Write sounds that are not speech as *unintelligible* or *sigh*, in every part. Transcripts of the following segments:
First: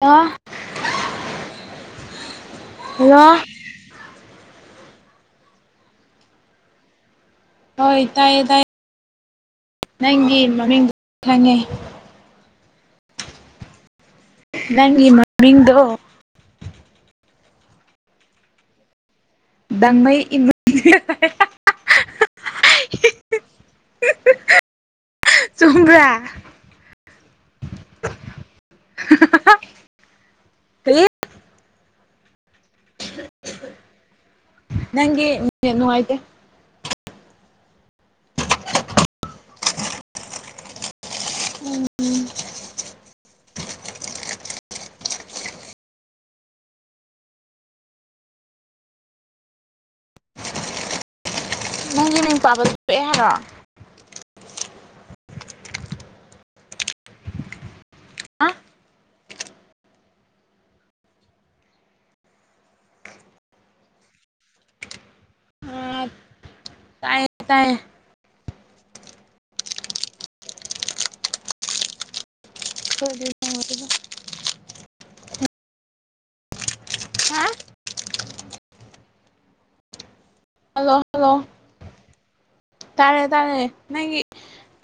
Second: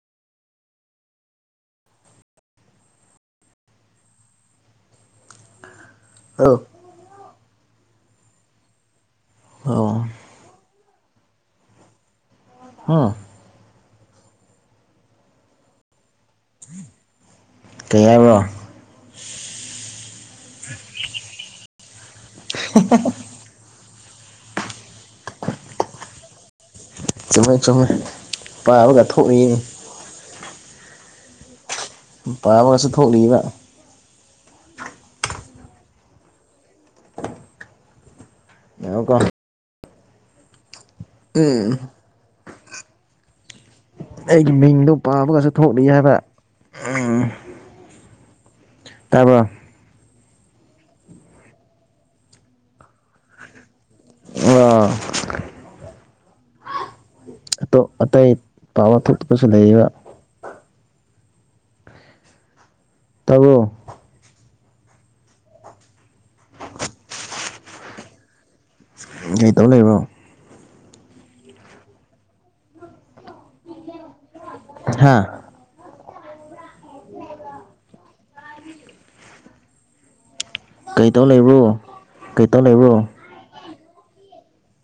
hello hello ꯑꯧ ꯍꯣꯏ ꯇꯥꯏꯌꯦ ꯇꯥꯏꯌꯦ ꯑꯣ ꯅꯪꯒꯤ ꯃꯃꯤꯡꯗꯣ ꯈꯪꯉꯦ ꯍꯥ ꯅꯪꯒꯤ ꯃꯃꯤꯡꯗꯣ ꯀꯩ ꯍꯥꯢꯕ꯭ꯔꯣ ꯗꯥꯡꯃꯩ ꯏꯃꯩ *unintelligible* ꯆꯨꯝꯕꯔꯥ ꯆꯨꯝꯃꯦ ꯆꯨꯝꯃꯦ ꯄꯥꯕꯒ ꯊꯣꯛꯂꯦ ꯍ *unintelligible* ꯄꯥꯕꯒꯁꯨ ꯊꯣꯛꯂꯤꯕ ꯅꯪꯒꯦ ꯅꯦꯠ ꯅꯨꯡꯉꯥꯢꯇꯦ ꯉꯥꯢꯌꯨꯒꯣ ꯎꯝ ꯑꯩꯒꯤ ꯃꯤꯡꯗꯣ ꯄꯥꯕꯒꯁꯨ ꯊꯣꯛꯂꯤ ꯍꯥꯏꯕ ꯎꯝ ꯇꯥꯕ꯭ꯔꯣ ꯅꯪꯒꯤ ꯃꯤꯡ ꯄꯥꯕ ꯊꯣꯛꯑꯦ ꯍꯥꯏꯔꯣ ꯑꯣ ꯑꯇꯣꯞ ꯑꯇꯩ ꯍꯥ ꯄꯥꯕ ꯊꯣꯛꯇꯄꯁꯨ ꯂꯩꯌꯦꯕ ꯇꯥꯕ꯭ꯔꯣ ꯑꯥ ꯇꯥꯏꯌꯦ ꯇꯥꯏꯌꯦ ꯀꯔꯤ ꯇꯧ ꯂꯩꯕ꯭ꯔꯣ ꯍ *unintelligible* ꯍꯥꯥ ꯍꯥ ꯍꯜꯂꯣ ꯀꯩꯇꯧ ꯂꯩꯕ꯭ꯔꯣ ꯀꯩꯇꯧ ꯂꯩꯕ꯭ꯔꯣ ꯍꯥꯏ ꯇꯔꯦ ꯅꯪꯒꯤ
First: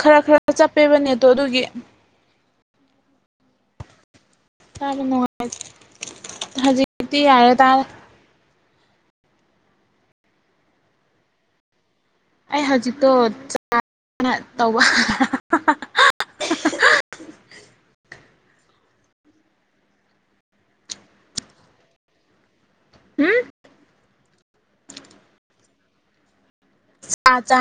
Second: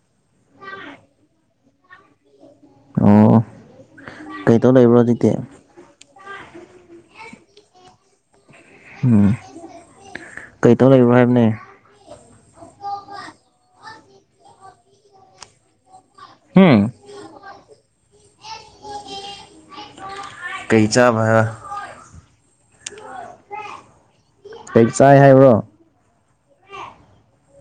ꯈꯔ ꯈꯔ ꯆꯠꯄꯦꯕꯅꯦꯠꯇꯣ ꯑꯗꯨꯒꯤ ꯑꯣ ꯀꯩ ꯇꯧ ꯂꯩꯕ꯭ꯔꯣ ꯍꯧꯖꯤꯛꯇꯤ ꯀꯅꯨꯡꯉ ꯍꯧꯖꯤꯗꯤꯤ ꯌꯥ ꯇꯥ ꯎꯝ ꯀꯩꯇꯧ ꯂꯩꯕ꯭ꯔꯣ ꯍꯥꯏꯕꯅꯦ ꯑꯩ ꯍꯧꯖꯤꯛꯇꯣ ꯆꯅ ꯇꯧꯕ ꯎꯝ ꯀꯩꯆꯥ ꯃ ꯎꯝ ꯦꯛ ꯆꯥꯏ ꯍꯥꯏꯕ꯭ꯔꯣ ꯆꯥꯖ